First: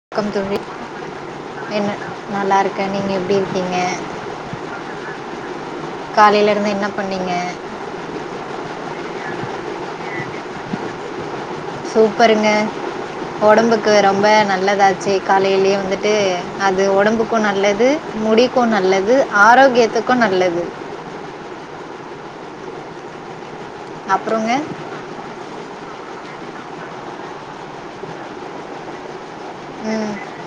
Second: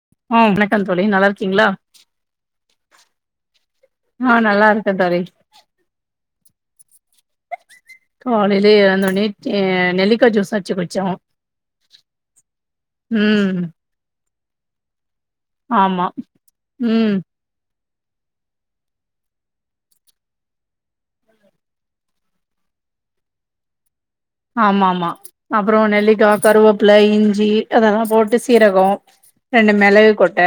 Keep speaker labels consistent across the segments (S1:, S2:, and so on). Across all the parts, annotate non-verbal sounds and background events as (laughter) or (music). S1: (unintelligible)
S2: ஆ வணக்கம் தோழி நல்லா இருக்கீங்களா
S1: என்ன நல்லாருக்கே நீங்க எப்டி இருக்கீங்க
S2: ஆ நல்லா இருக்க தோழி
S1: காலைல இருந்து என்ன பண்ணீங்க
S2: காலைல எழுந்த ஒட்னே (unintelligible) நெல்லிக்கா ஜூஸ் அச்சு குட்ச்சோ
S1: சூப்பருங்க ஒடம்புக்கு ரொம்ப நல்லதாச்சே காலேலயே
S2: ஆமா
S1: வந்துட்டு அது
S2: ம்
S1: ஒடம்புக் க்கு நல்லது முடிக்கு நல்லது ஆரோக்கியத்துக்கு நல்லது அப்புறங்க
S2: ஆமாம்மா அப்புறோ நெல்லிக்கா கருவேப்பில இஞ்சி அதெல்லா போட்டு சீரகோ ரெண்டு மிளகு
S1: ம்
S2: கொட்ட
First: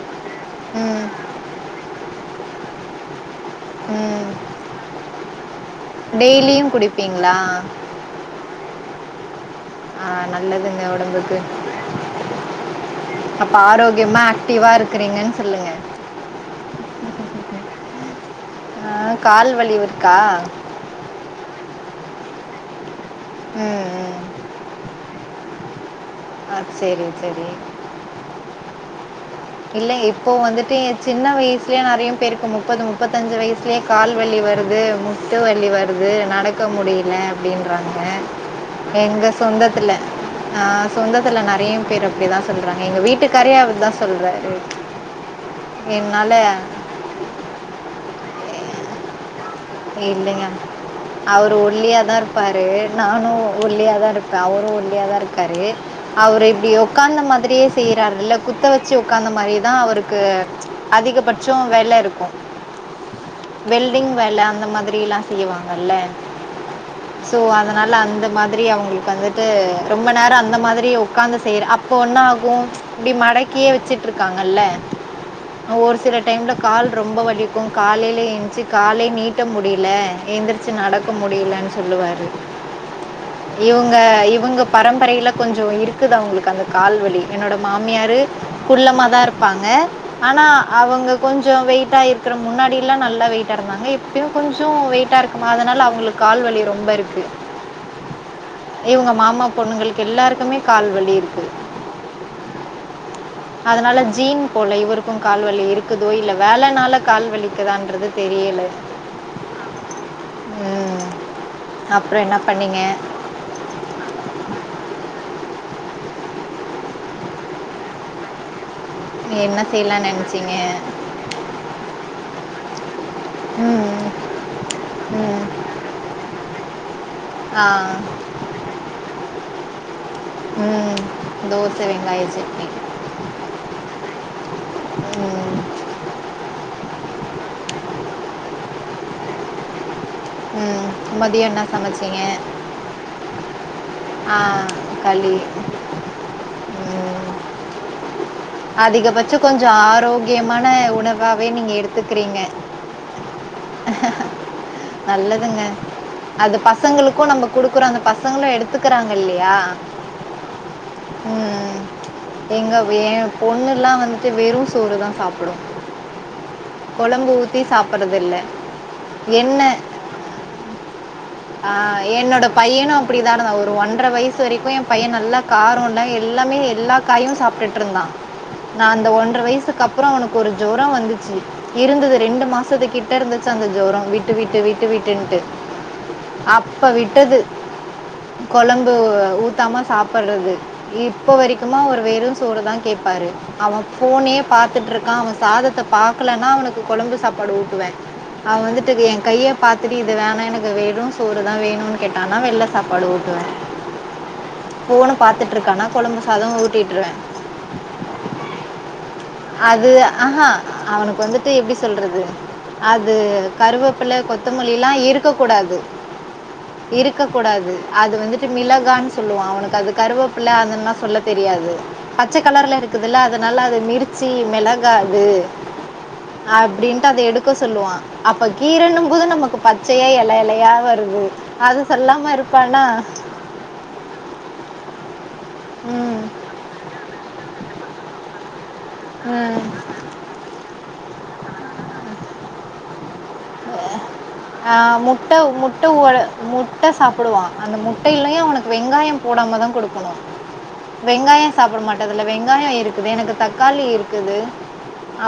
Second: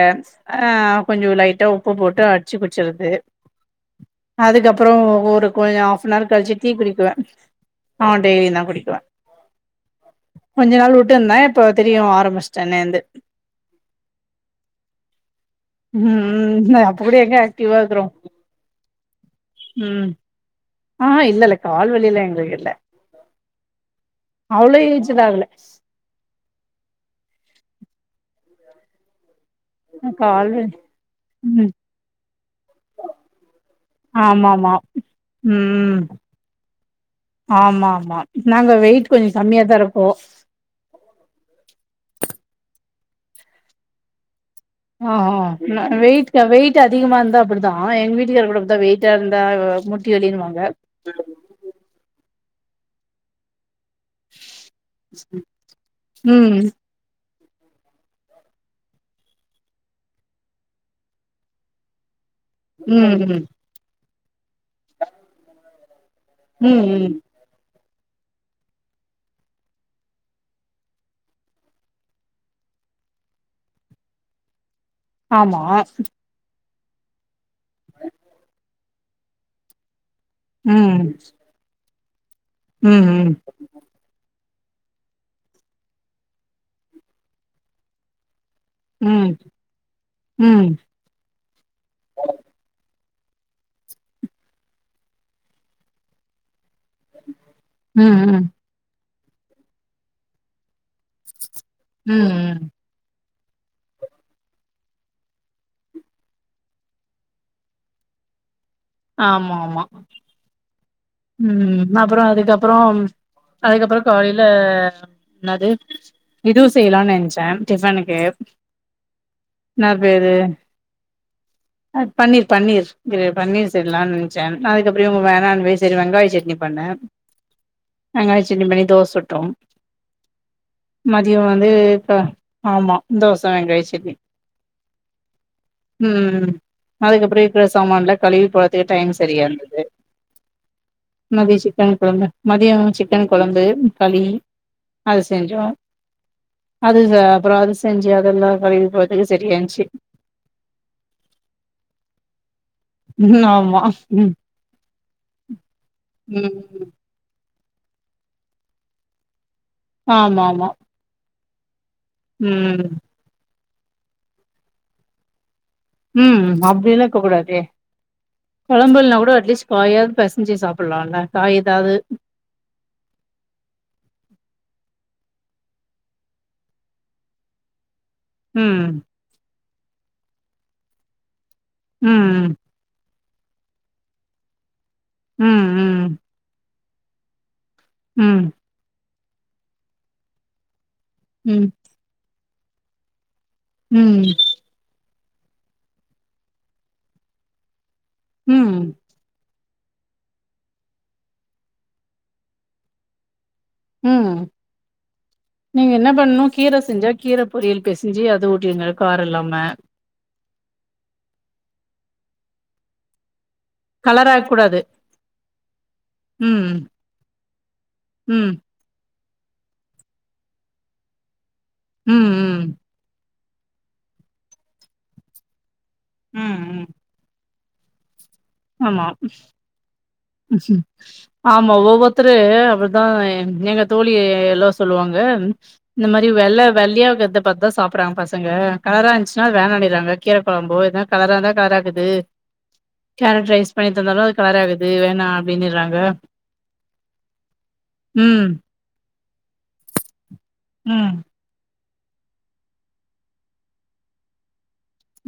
S2: ஆ
S1: ம்
S2: கொஞ்சோ லைட்டா உப்பு போட்டு அச்சு குடிச்சர்து
S1: ம்
S2: அதுக்கப்புறோ ஒரு கொஞ்சோ ஆஃப் நார் கழிச்சு
S1: டெய்லியும்
S2: டீ குடிக்குவே
S1: குடிப்பீங்களா
S2: ஆ டெய்லி தா குடிக்குவே
S1: ஆ
S2: கொஞ்ச
S1: நல்லதுங்க
S2: நாள் வுட்ருந்தே
S1: ஒடம்புக்கு
S2: இப்போ திரியு ஆரம்பிச்ட்டே னேந்து
S1: அப்ப ஆரோக்கியமா ஆக்டிவா இருக்கறீங்கன் சொல்லுங்க
S2: ம் அப்டி எங்க ஆக்டிவா இருக்கறோ
S1: ஆ கால் வலி
S2: ம்
S1: இருக்கா
S2: ஆ இல்லல்ல கால் வலியிலா எங்களுக் இல்ல
S1: ம் ம்
S2: அவ்ளோ ஏஜ்ட் ஆக்ல
S1: ஆ சேரி சேரி இல்லைங் இப்போ
S2: கால் வலி
S1: வந்துட்டு எ சின்ன
S2: ம்
S1: வயஸ்லயே நெறைய பேருக்கு முப்பது முப்பத்தஞ்சு வயஸ்லயே கால் வலி
S2: ஆமா ஆமா
S1: வருது முட்டு வலி
S2: ம்
S1: வருது நடக்க முடில
S2: ஆமா
S1: அப்டின்றாங்க
S2: ஆமா நாங்க வெயிட்
S1: எங்க
S2: கொஞ்ச கம்மியா தா
S1: சொந்தத்துல.
S2: இருப்போ
S1: ஆ சொந்தத்துல நெறைய பேர் அப்டிதா சொல்றாங்க எங்க வீட்டுக்காரே அப்டி தா சொல்றாரு
S2: ஆ வெயிட்
S1: என்னால
S2: வெயிட் அதிகமா இருந்தா அப்டிதா எங்க வீட்டுக்கார கூட அப்டிதா வெயிட்டா இருந்தா முட்டி
S1: இல்லைங்க
S2: வலினுவாங்க
S1: அவரு இல்லங்க அவுரு ஒல்லியாதா இருப்பாரு நானு ஒல்லியாதா இருப் பே அவரு ஒல்லியாதா இருக்காரு அவரு
S2: ம்
S1: இப்டியோ உக்காந்த மாத்ரியே செய்யறார்கல்ல குத்த வெச்சு உக்காந்த மாரிதா அவுருக்கு அதிகபட்சோ வேல இருக்கு
S2: ம் ம்
S1: வெல்டிங் வேல அந்த மாத்ரில்லா செய்வாங்கல்ல
S2: ம் ம்
S1: ஸோ அதனால அந்த மாத்ரி அவுங்குளுக் வந்துட்டு ரொம்ப நேரோ அந்த மாத்ரியே உக்காந்து செய்ர ப்போ ஒன்னாகு இப்டி மடக்கியே வெச்சுட்டுருக்காங்கல்ல
S2: ஆமா
S1: ஒரு சில டைம்ல கால் ரொம்ப வலிக்கு காலைலயே எஞ்சு காலே நீட் ட்ட முடில எந்திரிச்சு
S2: ம்
S1: நடக்க முடியலேன் சொல்லுவாரு
S2: ம் ம்
S1: இவுங்க இவுங்க பரம்பரையில கொஞ்சோ இருக்குது அவுங்குளுக் அந்த கால் வலி என்னோட மாமியாரு குள்ளமா தா
S2: ம்
S1: இருப்பாங்க ஆனா
S2: ம்
S1: அவங்க கொஞ்ச வெயிட்யாயிருக்ற முன்னாடி எல்லா நல்லா வெயிட்டா இருந்தாங்க இப் இப்பயு கொஞ்சோ வெயிட்டா இருக்குமா அதனால அவுங்குளுக் கால்வலி ரொம்ப இருக்கு
S2: ம் ம் ம்
S1: இவங்க மாமா பொண்ணுங்களுக்கு எல்லாருக்குமே கால்வலி இருக்கு
S2: ம் ம்
S1: அதனால ஜீன் போல இவருக்கு கால்வலி இருக்குதோ இல்ல வேலநால கால் வலிக்குதான்றது தெரியல
S2: ஆமா ஆமா
S1: ம்
S2: ம் அப்புறோ
S1: அப்புறம் என்ன
S2: அதுக்கப்புறோ
S1: பண்ணீங்க
S2: அதுக்கப்புறோ காலயில என்னது இதுவு செய்யலாம்னு நினைச்சே டிஃபனுக்கு
S1: நீ
S2: என்ன
S1: செய்யலாம்னு
S2: பேரு
S1: நினச்சிங்க
S2: பன்னீர் பன்னீர் பன்னீர்
S1: ம்
S2: சரியலாம்னு நினைச்சே அதுக்கப்புறோ இவங்க
S1: ம்
S2: வேணனு னா சேரி வெங்காய சட்னி பண்ணே
S1: ஆ
S2: வெங்காய சட்னி பண்ணி தோச சுட்டோ
S1: ம்
S2: மதியோ வந்து
S1: தோச
S2: க
S1: வெங்காய சட்னி
S2: ஆமா தோச வெங்காய சட்னி
S1: ம்
S2: ம் அதுக்கப்புறோ இருக்கிற சமானான்ல கழுவி போறதுக்கு டைம் சரியா இருந்தது
S1: ம் மதியம்
S2: மதியோ
S1: என்ன
S2: சிக்கன்
S1: சமைச்சீங்க
S2: குழம்பு மதியோ சிக்கன் குழம்பு களி
S1: ஆ
S2: அது
S1: களி
S2: செஞ்சோ அது சா அப்புறோ அது செஞ்சு அதெல்லா கழுவி போறதுக்கு
S1: அதிகபட்சோ
S2: சரியா
S1: கொஞ்சோ
S2: இருந்துச்சு
S1: ஆரோக்கியமான உணவாவே நீங்க எடுத்துக்கறீங்க
S2: ம் ஆமா ம்
S1: நல்லதுங்க அது
S2: ம்
S1: பசங்களுக்கு நம்ம குடுக்குறோ அந்த பசங்களு எடுத்துக்கறாங்க இல்லயா
S2: ஆமா ஆமா
S1: ம் எங்க என் பொண்ணு எல்லா வந்துட்டு வெறு சோறு தா சாப்பிடு
S2: ம் அப்படிலா ஆ கூடாே இருக்க கூடதே
S1: சாப்பிட்றது இல்ல
S2: குழம்புல்னா கூட அட்லீஸ்ட்
S1: எண்ணெய்
S2: காயாவது பேசஞ்சு சாப்படுனு பல்லான
S1: ஆ என்னோட பையனு அப்படிதா இருந்தா ஒரு ஒன்றரை வயசு வரைக்கு என் பையன் நல்லா காரம் இல்ல எல்லாமே எல்லா காயு சாப்பிட்டுட்டு இருந்தா நா
S2: ம்
S1: அந்த ஒன்றரை வயசுக்கு அப்புறோ அவனுக்கு ஒரு ஜோரோ வந்துச்சு இருந்தது ரெண்டு
S2: ம்
S1: மாச (unintelligible) கிட்ட இருந்துச்சு அந்த ஜோரோ விட்டுட்டு விட்டு விட்டு விட்டுன்ட்டு.
S2: ம் ம்
S1: அப்ப விட்டது
S2: ம்
S1: குழம்ப ஊத்த மா சாப்படறது இப்ப
S2: ம்
S1: வரைக்குமா அவரு வெறு சோறு தா கேட்பாரு அவன்
S2: ம்
S1: போனே பாத்துட்டுருக்கா அவன் சாதத்தை பாக்கலன்னா அவனுக்கு குழம்பு சாப்பாடு ஊட்டுவே அவன்
S2: ம்
S1: வந்துட்டு என் கையை பாத்துட்டு இது வேணாம் எனக்கு வே (unintelligible) சோறுதா வேணும்னு கேட்டானா வெள்ள சாப்பாடு தா உட்டுவே
S2: ம்
S1: போன பாத்துட்டு இருக்கானா
S2: நீங்க என்ன
S1: கொழம்பு
S2: பண்ணு
S1: சாத
S2: கீர செஞ்சா
S1: ஊட்டிட்டுருவே
S2: கீர பொரியல் பேசஞ்சு அது ஊட்டிருந்தங்க கார எல்லா
S1: அது ஆஹா அவனுக்கு வந்துட்டு எப்டி சொல்றது அது கருவேப்பில
S2: கலராக்க கூடாது
S1: கொத்தமொல்லில்லா இருக்க கூடாது
S2: ம்
S1: இருக்க கூடாது அது வந்துட்டு
S2: ம்
S1: மிளகான்னு சொல்லுவா அவனுக்கு அது கருவேப்பிள்ளை அததுல்லா சொல்ல தெரியாது
S2: ம்
S1: பச்சை
S2: ம்
S1: கலர்ல இருக்குதுல்ல அததுனல்ல அது மிர்ச்சி மிளகாய இது
S2: ம் ம்
S1: அப்டின்ட்டு அத எடுக்க சொல்லுவா அப்ப கீறனு
S2: ஆமா
S1: போது நமக்கு பச்சையா இலை இலையா வருது.
S2: ஆமா
S1: அது சொல்லாம
S2: ஒவ்வொருத்தரு
S1: இருப்பானா?
S2: அவர் தா ஏங்க தோழி எல்லா சொல்லுவாங்க இந்த
S1: ம்.
S2: மாரி வெள்ளை வெள்ளியையாத பார்த்ததா சாப்பறாங்க பசங்க கலரா இருந்துச்சுன்னா வேணாடிறாங்க கீரா குழம்பு ஏதா கலரா இருந்தா கலராக்குது கேரட்ரைஸ் பண்ணி தந்தாலு அது கலர்
S1: அ
S2: ஆகுது வேணா
S1: முட்ட முட்ட
S2: அப்படின்னுறாங்க
S1: ஓடு முட்ட சாப்டுவா அந்த முட்டேல்யு
S2: ம்
S1: அவுனுக்கு வெங்காயம் போடாம தா குடுக்கணு
S2: ம்
S1: வெங்காய சாப்ட மாட்டா இதுல வெங்காய இருக்குது எனக்கு தக்காளி இருக்குது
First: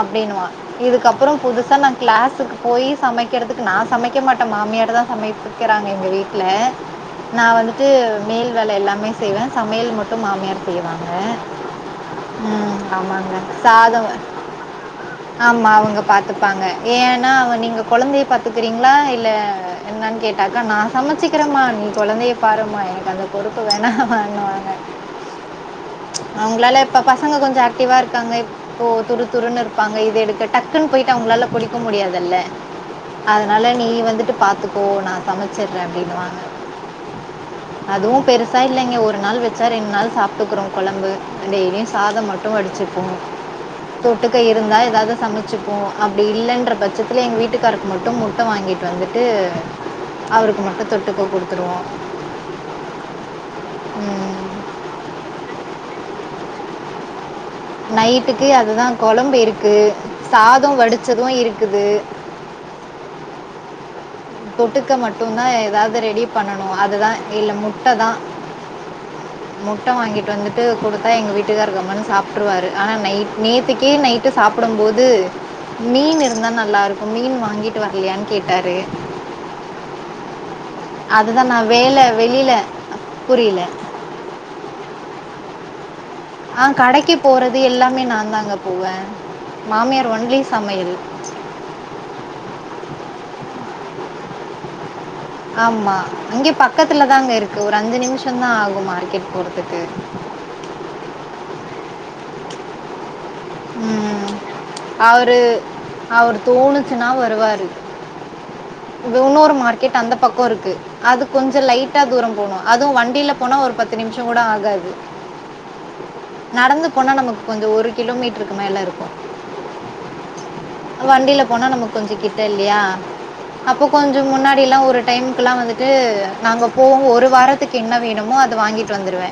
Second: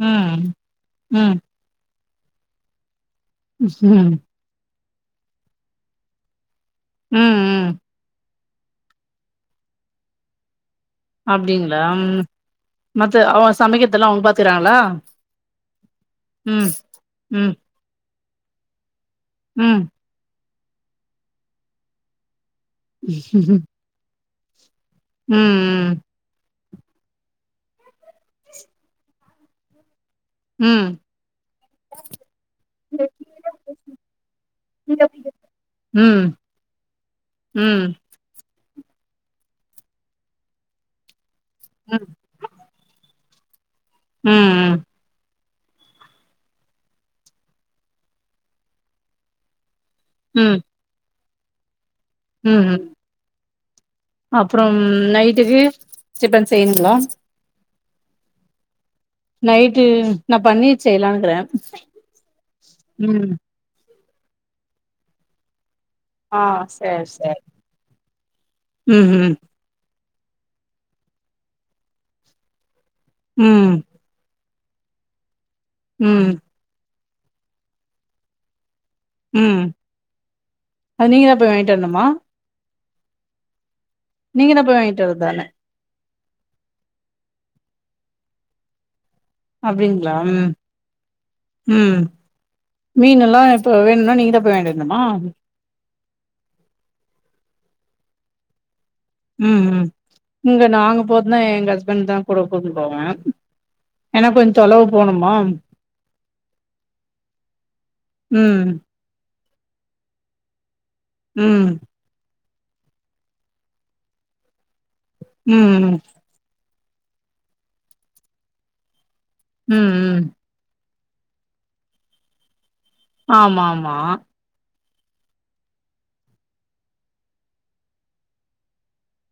S1: அப்டினுவா இதுக்கப்றோ
S2: ம்
S1: புதுசா நா கிளாஸுக்கு போயி சமைக்கறதுக்கு நா
S2: ம்
S1: சமைக்க மாட் மாமியார தா சமைப்பிக்கிறாங்க எங்க வீட்ல
S2: ம்
S1: நா
S2: ம்
S1: வந்துட்டு மேல் வேல எல்லாமே செய்வே சமையல் மட்டு மாமியார் செய்வாங்
S2: அப்டிங்களா ம் மத்த
S1: ஆமாங்க
S2: அவங்க சமைக்கற்துலா அவங்க
S1: சாதம்
S2: பாத்துக்கிறாங்ளா
S1: ஆமா அவங்க பாத்துப்பாங்க ஏனா
S2: ம்
S1: அவ நீங்க கொழந்தைய பாத்துக்கிறீங்ளா இல்ல
S2: ம்
S1: என்னான் கேக் அதா நா சமச்சிகிறேமா நீ கொழந்தைய பாருமா எனக்கு அந்த
S2: ம்
S1: பொறுப்பு வேணானாங்க
S2: ம்
S1: அவங்களால இப்ப பசங்க கொஞ்ச ஆக்டிவா இருக்காங்க இப்போ துரு துருனு இருப்பாங்க இது எடுக்க
S2: ம்
S1: டக்குன்னு
S2: ம்
S1: பொயிட்டு அவங்களால புடிக்க முடியாதுல்ல அதனால நீ வந்துட்டு பாத்துக்கோ நா சமச்சர்றே
S2: ம்
S1: அப்டினுவாங்க
S2: ம் ம் ம்
S1: அதுவு பெருசா இல்லைங்க ஒரு நாள் வச்சா ரெண்டு நாள் சாப்ட்டுகுறோ கொழம்பு டெய்லியு சாதம் மட்டு வடிச்சிப்போ
S2: ம்
S1: தொட்டுக்க இருந்தா எதாது சமச்சிப்போ அப்டி இல்லன்ற பட்சத்துல எங்க வீட்டு க்காருக்கு மட்டு முட்ட வாங்கிட்டு வந்துட்டு
S2: ம்
S1: அவுருக்கு மட்டு தொட்டுக்க குடுத்துருவோ
S2: ம் ம்
S1: ம்
S2: அப்றம் நைட்டுக்கு டிபன் செய்ணுங்ளா
S1: நைட்டுக்கு அதுதா கொழம்பு இருக்கு
S2: நைட்டு நா
S1: சாத
S2: பன்னீர்
S1: வடிச்சது
S2: செய்யலான்னுக்குறே
S1: இருக்குது
S2: ம்
S1: தொட்டுக்க மட்டுதா எதாது ரெ டி
S2: ஆ
S1: பண்ணனு
S2: சேர்
S1: அதுதா
S2: சேர்
S1: இல்ல முட்ட தா
S2: ம் ம்
S1: முட்ட வாங்கிட்டு வந்துட்டு குடுத்தா எங்க வீட்டுக்கார்ரு கம்முனு சாப்ட்ருவாரு ஆனா நைட்
S2: ம்
S1: நேத்திக்கு நைட்டு சாப்டம்போது மீன்
S2: ம்
S1: இருந்தா நல்லா இருக்கு மீன் வாங்கிட்டு வர்லயான்னு கேட்டாரு
S2: ம் அது நீங்க தா
S1: அதுதா
S2: போய்
S1: நா
S2: வாங்கிட்டு
S1: வேல
S2: வரணுமா
S1: வெளில புரில
S2: நீங்கனா போய் வாங்கிட்டு வரதானே
S1: ஆ கடைக்கி போறது எல்லாமே நா தாங்க போவ மாமியார்
S2: அப்டிங்களா
S1: ஒன்லி
S2: ம்
S1: சமையல்
S2: ம் மீன் எல்லா இப்ப வேணுனா நீங்க தா போய் வாங்கிட்டு வரணுமா
S1: ஆமா இங்க பக்கத்துலதாங்க இருக்கு ஒரு அஞ்சி நிமிஷோ தா ஆகு மார்க்கெட்
S2: ம்
S1: போறதுக்கு.
S2: ம் இங்க நாங்க போறதுனா எங்க ஹஸ்பண்ட் தா கூட கூட்னுபோவ
S1: ம் அவுரு அவுரு தோணுசின்னா வருவாரு
S2: ம்
S1: இன்னொரு மார்க்கெட் அந்த பக்கோ இருக்கு அது கொஞ்ச
S2: ம்
S1: லைட் டா தூர போனு அதுவு வண்டியில போனா ஒரு பத்து நிமிஷோ கூட ஆகாது
S2: ம்
S1: நடந்து போனா நமக்கு கொஞ்ச ஒரு கிலோமீட்ருக்கு மேல இருக்கு
S2: ம் ம்
S1: வண்டியில போனா நமக்கு கொஞ்ச கிட்ட இல்லயா
S2: ஆமா
S1: அப்போ
S2: ஆமா
S1: கொஞ்ச முன்னாடிலா ஒரு டைமுக்லா வந்துட்டு நாங்க போவோ ஒரு வாரத்துக்கு என்ன வேணுமோ அத வாங்கிட்டு வந்துருவே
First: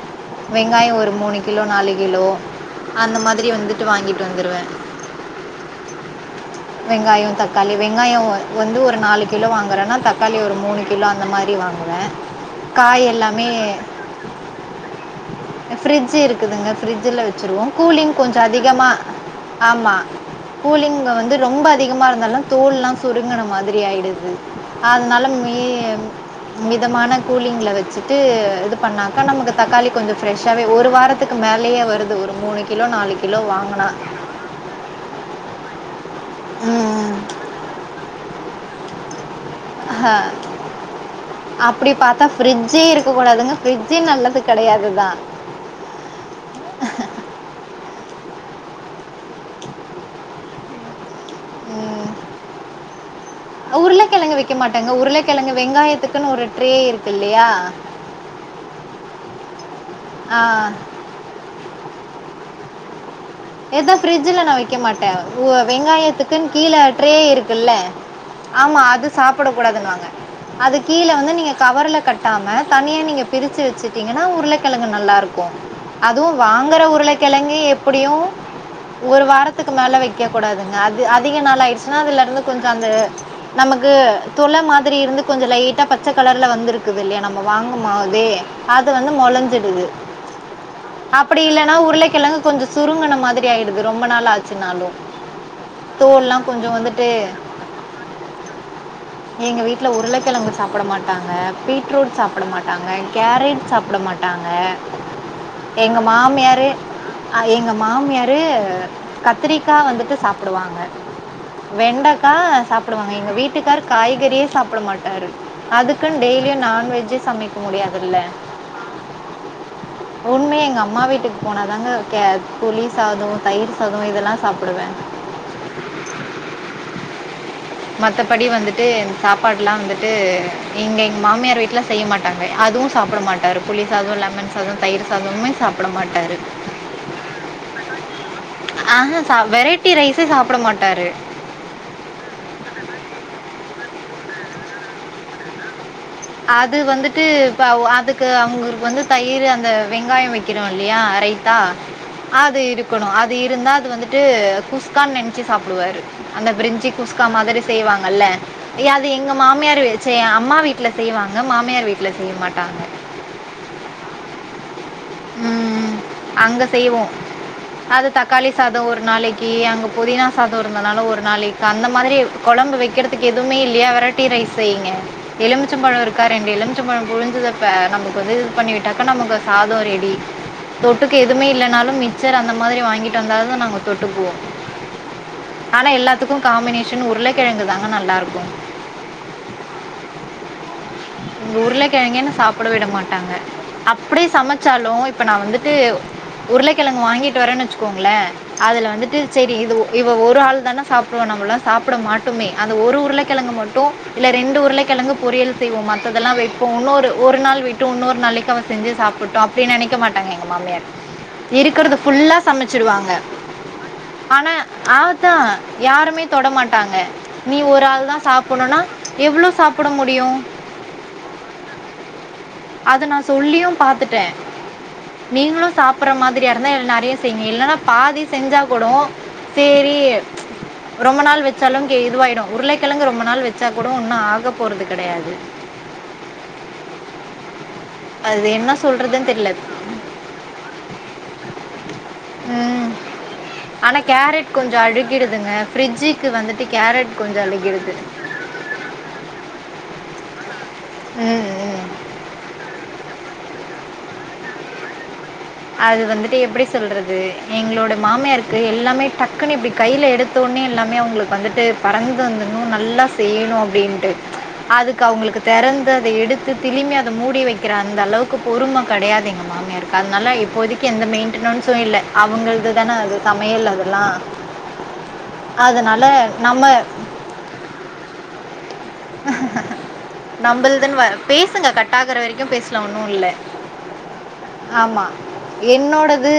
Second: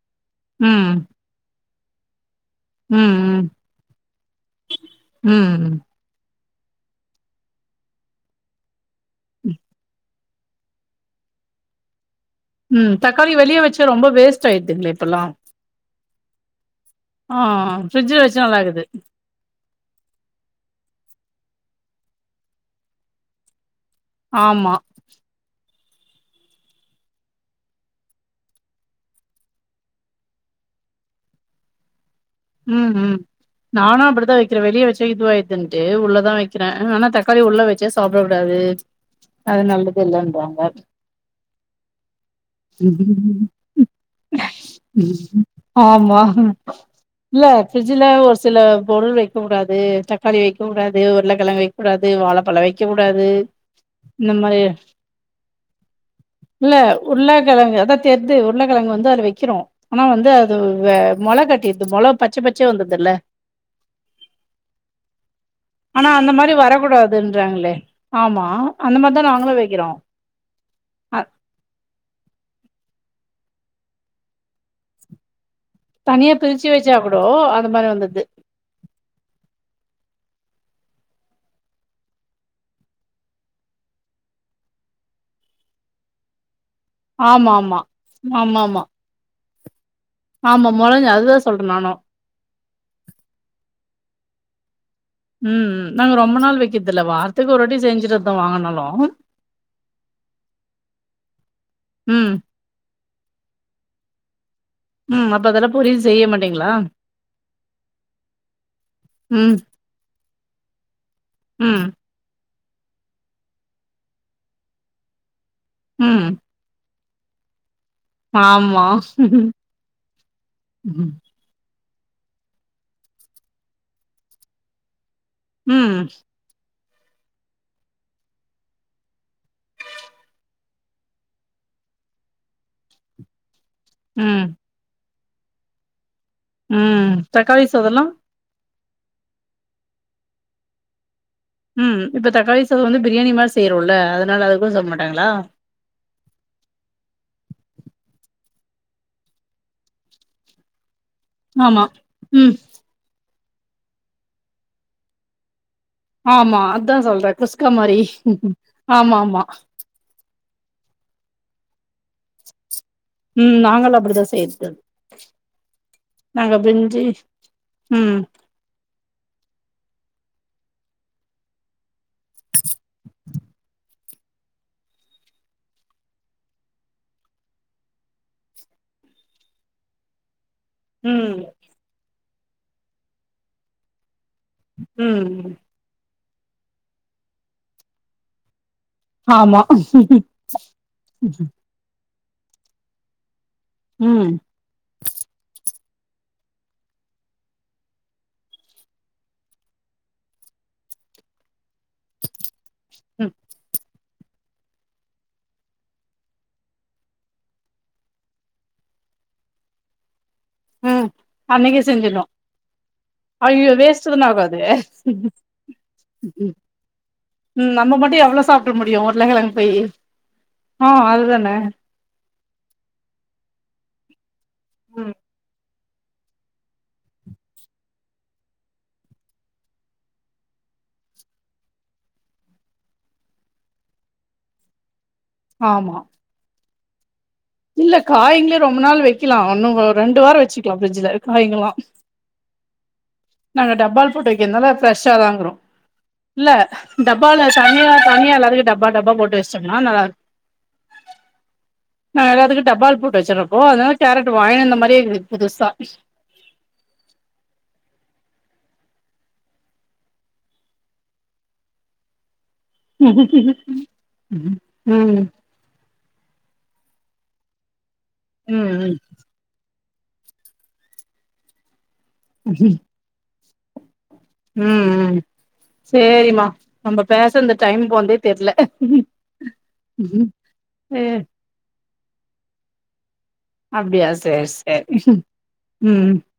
S2: ம்
S1: வெங்காயோ ஒரு மூணு கிலோ நாலு கிலோ
S2: ம்
S1: அந்த மாதிரி வந்துட்டு வாங்கிட்டு வந்துருவே
S2: ம்
S1: வெங்காயோ தக்காளி வெங்காயோ வந்து ஒரு நாலு கிலோ வாங்குறேனா தக் க்காளி ஒரு மூணு கிலோ அந்த மாரி வாங்குவே
S2: ம் தக்காளி வெளிய வச்ச ரொம்ப வேஸ்ட் ஆயிடுதுங்களே இப்பெல்லா
S1: ஃப்ரிட்ஜ் இருக்குதுங்க பிரரிட்ஜ்ல வச்சருவோ கூலிங்
S2: ஃப்ரிட்ஜ்ல
S1: கொஞ்சோ
S2: வச்சா நல்லாக்குது
S1: அதிகமா ஆமா கூலிங்க வந்து ரொம்ப அதிகமா இருந்தாலு தோள் எல்லா சுருங்கின மாதிரி ஆயிடு து
S2: ஆமா
S1: அதனால மி மிதமான கூலிங்ல வச்சுட்டு இது பண்ணாக்கா நமக்கு தக்காளி கொஞ்ச ஃப்ரெஷ்ஷாவே ஒரு வாரத்துக்கு மேலயே வருது ஒரு மூணு கிலோ நாலு கிலோ வாங்கனா
S2: க்கிற வெளிய வெச்சா இதுவாயிதுன்ட்டு உள்ளதா வக்கிறே ஆனா
S1: ம்.
S2: தக்காளி உள்ள வச்சு சாப்ட கூடாது அது நல்லது இல்லனுபாங்க
S1: அப்டி பாத்தா ஃப்ரிட்ஜ்ஜே இருக்க கூடாதுங்க ஃப்ரிட்ஜ் நல்லது கடையாதுதா
S2: ஆமா இல்ல ஃப்ரிட்ஜ்ல ஒரு சில பொருள் வெக்க கூடாது தக்காளி வெக்க வெக்க கூடது உருளக்கெழங்கு வெக்க கூடாது வாழைப்பழோ வெக்க கூடாது இந்த
S1: உருளக்கெழங்கு வெக்க
S2: மாரி
S1: மாட்டாங்க உருளக்கெழங்கு வெங்காயத்துக்குனு ஒரு ட்ரே இருக்கு இல்லயா
S2: கெழங்கு அதா தெரிது உருளக் கெழங்கு வந்து அதுல வெக்கிறோ ஆனா வந்து அது
S1: ஆ.
S2: மொளகட் அது மொள பச்ச பச்சயா வந்துடுது இல்ல
S1: ஏதா பிரஃரிட்ஜ்ல நா வெக்க மாட்ட உ
S2: ஆனா அந்த
S1: வெங்காயத்துக்குன்னு
S2: மாரி
S1: கீழ ட்ரே இருக்குல்ல
S2: வரக்கூடாதுன்றாங்களே
S1: ஆமா
S2: அந்த
S1: அது
S2: மாரிதா
S1: சாப்பட
S2: நாங்களு வைக்கிறோ
S1: கூடாதுன்னுவாங்க அது கீழ
S2: அ
S1: வந்து நீங்க கவர்ல கட்டாம தனியா நீங்க பிரிச்சு வச்சுட்டீங்கன்னா உருளக்கெழங்கு நல்லா இருக்கு அதுவு
S2: தனியா பிரிச்சு
S1: வாங்குற
S2: வச்சா கூடோ
S1: உருளக்கெழங்கு
S2: அந்த மாரி
S1: எப்டியு
S2: வந்துடுது
S1: ஒரு வாரத்துக்கு மேல வெக்க கூடாதுங்க அது அதிக நாள் ஆயிடுச்சுன்னா அதுல இருந்து கொஞ்ச அந்த நமக்கு துள மாதிரி இருந்து கொஞ்சோ லைட்டா பச்ச கலர்ல வந்திருக் குது இல்லயா நம்ம
S2: ஆமா ஆமா
S1: வாங்கமோதே
S2: ஆமா ஆமா
S1: அது மொளஞ்சிடுது
S2: ஆமா மொளஞ்ச அதுதா
S1: அப்டி
S2: சொல்றே
S1: இல்லன்னா
S2: நானு
S1: உருளக்கிழங்கு கொஞ்ச சுருங்கின மாதிரி ஆயிடுது ரொம்ப நாள் ஆச்சுனா
S2: ம் நாங்க ரொம்ப நாள் வெக்கிறது இல்ல வாரத்துக்கு ஒருவாட்டி செஞ்சுட்றதா வாங்கனாலு
S1: எங்க வீட்ல உருளக்கெழங்கு சாப்பட மாட்டாங்க பீட்ரூட்
S2: ம்
S1: சாப்பட மாட் ட்டாங்க கேரட் சாப்ட மாட்டாங்க
S2: ம் அப்ப அதெல்லா
S1: எங்க
S2: பொரியல் செய்ய
S1: மாமியாரு
S2: மாட்டீங்களா
S1: அ எங்க மாமியார் ஏ
S2: ம்
S1: கத்திரிக்கா வந்துட்டு சாப்டுவாங்க
S2: ம்
S1: வெண்டக்கா சாப் ட்டுருவாங்க எங்க வீட்டுக்கார் காய்கறியே சாப்ட மாட்டாரு அதுக்குனு
S2: ம்
S1: டெய்லியு நான்வெஜ்ஜே சமைக் க்க முடியாதுல்ல
S2: ஆமா
S1: உண்மயா எங்க அம்மா
S2: ம்
S1: வீட்டுக்கு போனாதாங்க கே புளி சாதோ தயிரு சாதோ இதெல்லா சாப்டுவே
S2: ம்
S1: மத்தபடி வந்துட்டு சாப்பாடுலா வந்துட்டு இங்க எங்க மாமியார் வீட்ல செய்ய மாட் டாங்க அதுவு சாப்ட மாட்டாரு புளி சாதோ, லெமன் சாதோ, தயிரு சாதமுமே சாப்ட மாட்டாரு
S2: ம் தக்காளி சாதம்லா
S1: ஆஹ வெரைட்டி ரைஸே சாப்ட மாட்டாரு
S2: ம் இப்ப தக்காளி சாதம் வந்து பிரியாணி மாரி செய்றோல்ல அதனால அது கூட சாப்டமாட்டாங்ளா
S1: அது வந்துட்டு இப்ப ஒ அதுக்கு அவுங்களுக்கு வந்து தயிரு அந்த வெங்காயொ வைக்கிறோ இல்லயா ரைத் தா
S2: ஆமா ம்
S1: அது இருக்கணு அது இருந்தா அது வந்துட்டு குஸ்கான்னு நெனைச்சு சாப்டுவாரு அந்த
S2: ஆமா
S1: பிரிஞ்சி
S2: அதா
S1: குஸ்கா
S2: சொல்றே
S1: மாதிரி
S2: மாரி
S1: செய்வாங்கல்ல ஐய்ய அது
S2: ஆமா
S1: எங்க
S2: ஆமா
S1: மாமியாரு செய்ய அம்மா வீட்ல செய்வாங்க மாமியார் வீட்ல செய்ய மாட்டாங்க
S2: ம் நாங்கெல்லா அப்டிதா செய்யறது
S1: ம் அங்க செய்வோ அது
S2: ம்
S1: தக்காளி சாதோ ஒரு நாளைக்கி அங்க புதினா சாதோ இருந்தனால ஒரு நாளைக்கு அந்த மாதிரி கொழம்பு வைக்கிற துக்கு எதுமே இல்லயா வெரட்டி ரைஸ் செய்ங்க எலுமிச்ச பழோ இருக்கா ரெண்டு எலுமிச்ச பழம் புழிஞ்சத இப்ப நமக்கு வந்து இது பண்ணிவிட்டாக்கா நமக்கு சாதோ ரெ டி தொட்டுக்க
S2: ம்
S1: எதுமே இல்லனாலு மிக்சர் அந்த மாதிரி வாங்கிட்டு வந்தாவு நாங்க தொட்டுக்குவோ
S2: ம்
S1: ஆனா எல்லாத்துக்கு காம்பினேஷன் உருளக்கெழங்கு தாங்க நல்லா இருக்கும்
S2: ஆமா
S1: உருள கெழங்கே என்ன சாப்பிட விட மாட்டாங்க அப்டியே
S2: ம்
S1: சமைச்சாலு இப்ப நா வந்துட்டு உருளக்கெழங்கு வாங்கிட்டு வரேன்னு வச்சுக்கோங்களே அதுல வந்துட்டு சேரி இது இவ ஒரு ஆள் தான சாப்டுவா நம்மல்லா சாப்ட மாட்டோமே அந்த ஒரு
S2: ம்
S1: உருளக்கெழங்கு மட்டு இல்ல ரெண்டு உருளக்கெழங்கு பொரியல் செய்வோ மத்ததெல்லா வெப்போ இன்னொரு ஒரு நாள் விட்டு இன்னொரு நாளைக்கு அவ செஞ்சு சாப்புட்டும் அப்டி நெனைக்க மாட் டாங்க எங்க மாமியார்
S2: ம் அன்னைக்கே
S1: இருக்கறது
S2: செஞ்சிட்ணு
S1: ஃபுல்லா சமைச்சிடுவாங்க
S2: ஐயோ வேஸ்ட் தான
S1: ஆனா
S2: ஆகாது
S1: ஆத்தா யாருமே தொட
S2: ம்
S1: மாட்டாங்க நீ ஒரு
S2: நம்ம
S1: ஆள்
S2: மட்டு
S1: தா
S2: எவ்ளோ சாப்ட
S1: சாப்புட்னுன்னா
S2: முடியு
S1: எவ்ளோ
S2: உருளக்கெழங்கு போயி
S1: சாப்பிட முடியு
S2: ஆ அது தானே
S1: அத நா சொல்லியு பாத்துட்டே
S2: ம்
S1: நீங்களு சாப் பற்ற மாதிரியா இருந்தா நெறையா செய்ங்க இல்லன்னா பாதி செஞ்சா கூடோ சேரி ரொம்ப நாள் வச்சாலுக்கே இதுவாயிடும் உருளக்கெழங்கு ரொம்ப நாள் வச்சா கூட ஒன்னும் ஆக போறது கெடையாது
S2: ஆமா இல்ல
S1: அது
S2: காய்ங்களே
S1: என்ன
S2: ரொம்ப நாள்
S1: சொல்றதுன்
S2: வெக்கலா
S1: தெர்ல
S2: ஒன்னு ரெண்டு வாரோ வச்சுக்கலா ஃப்ரிட்ஜ்ல காய்ங்கல்லா
S1: ம்
S2: நாங்க
S1: ஆனா
S2: டப்பால போட்டு
S1: கேரட்
S2: வெக்கறதுனால
S1: கொஞ்சோ
S2: ஃப்ரெஷ்ஷா தாங்றோ
S1: அழுகிடுதுங்க ஃப்ரிட்ஜுக்கு
S2: இல்ல
S1: வந்துட்டு கேரட் கொஞ்சோ
S2: டப்பால தனியா
S1: அழுகிடுது
S2: தனியா எல்லாருக்கு டப் பா டப்பா போட்டு வச்டோன்னா நல்லார்க்
S1: ம் ம்
S2: நாங்க எல்லாத்துக்கு டப்பால போட்டு வச்சிருப்போ அதனால கேரட் வாங்கினுவந்தமாறியே இருக்குது புதுசா
S1: அது வந்துட்டு எப்டி சொல்றது எங்களோட மாமியாருக்கு எல்லாமே டக்குன்னு இப்டி கைல எடுத்த உட்னே எல்லாமே அவுங்களுக்கு வந்துட்டு பறந்து வந்துடனும் நல்லா செய்யனும் அப்டின்ட்டு
S2: ம்
S1: அதுக்கு
S2: ம்
S1: அவுங்களுக்கு தெறந்து அத எடுத்து திரும்பி அத மூடி வைக்கிற அந்த அளவுக்கு பொறும
S2: ம்
S1: கெடையாது எங்க மாமியாருக்கு அதனால இப்போதக்கி எந்த மெயின்டனன்ஸ்சும் இல்ல
S2: ம்
S1: அவுங்கள்துதானே அது சமையல் அதெல்லா
S2: ம்
S1: அதனால நம்ம
S2: பேஸ்சன்து டைம் போனதே தெர்ல
S1: நம்பள்துன் வ
S2: ஏ
S1: பேசுங்க கட்டாக்குற வரைக்கும் பேசலா ஒன்னும் இல்ல
S2: அப்டியா சேர் சேர்
S1: என்னோடது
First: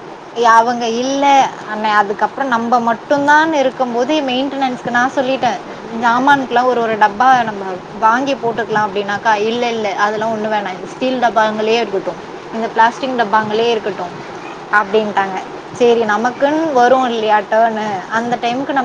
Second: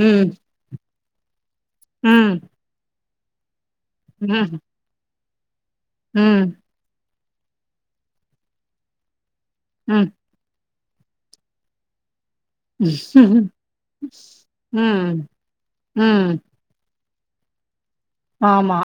S2: ம்
S1: அவங்க இல்ல அ
S2: ம்
S1: அதுக்கப்றோ நம்ம மட்டுந்தான்னு இருக்கும் போது
S2: ம்
S1: மெயின்டனஸ்க்கு நா சொல்லிட்டே
S2: ம்
S1: ஜமான்க்ல்லா ஒரு ஒரு டப்பா நம்ம வாங்கி போட்டுக்கலா அப்டின்னாக்கா இல்ல இல் இல்ல
S2: ம்
S1: அதெல்லா ஒண்ணு வேணா இந்த ஸ்டீல் டப்பாங்களே இருக்கட்டும் இந்த பிளாஸ்டிக் டப்பாங்களே இருக்கட்டும்
S2: ம்
S1: அப்டின்ட்டாங்க சேரி
S2: ம்
S1: நமக்குன்னு வரும் இல்லயா ட்டேன்னு அந்த டைம்க்கு நம்
S2: ஆமா